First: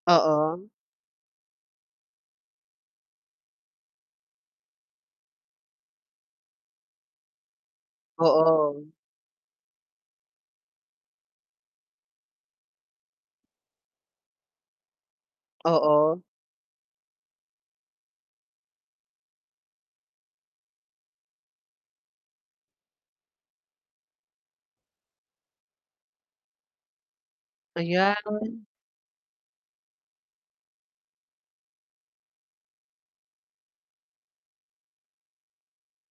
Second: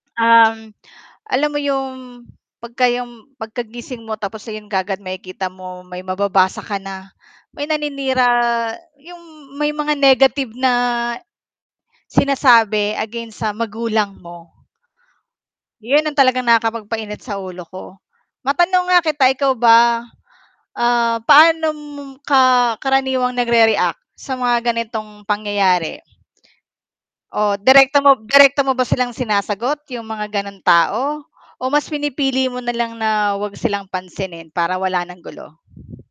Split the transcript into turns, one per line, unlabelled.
Oo.
Um, alam mo yung 'pagka 'yong pagkagising mo tapos ayan kaagad makikita mo, may mababasa ka na may naninira
Oo.
yung may mga negative na sinasabi against sa magulang mo. 'Yon ang
Oo.
talagang nakapagpainit sa ulo ko. Matanong nga kita ikaw ba, ah, paano mom ka karaniwang nagre-react sa mga ganitong pangyayari? O direkto mo
Ayan.
direkto mo ba silang sinasagot yung mga ganong tao, o mas pinipili mo nalang na 'wag silang pansinin para wala nang gulo?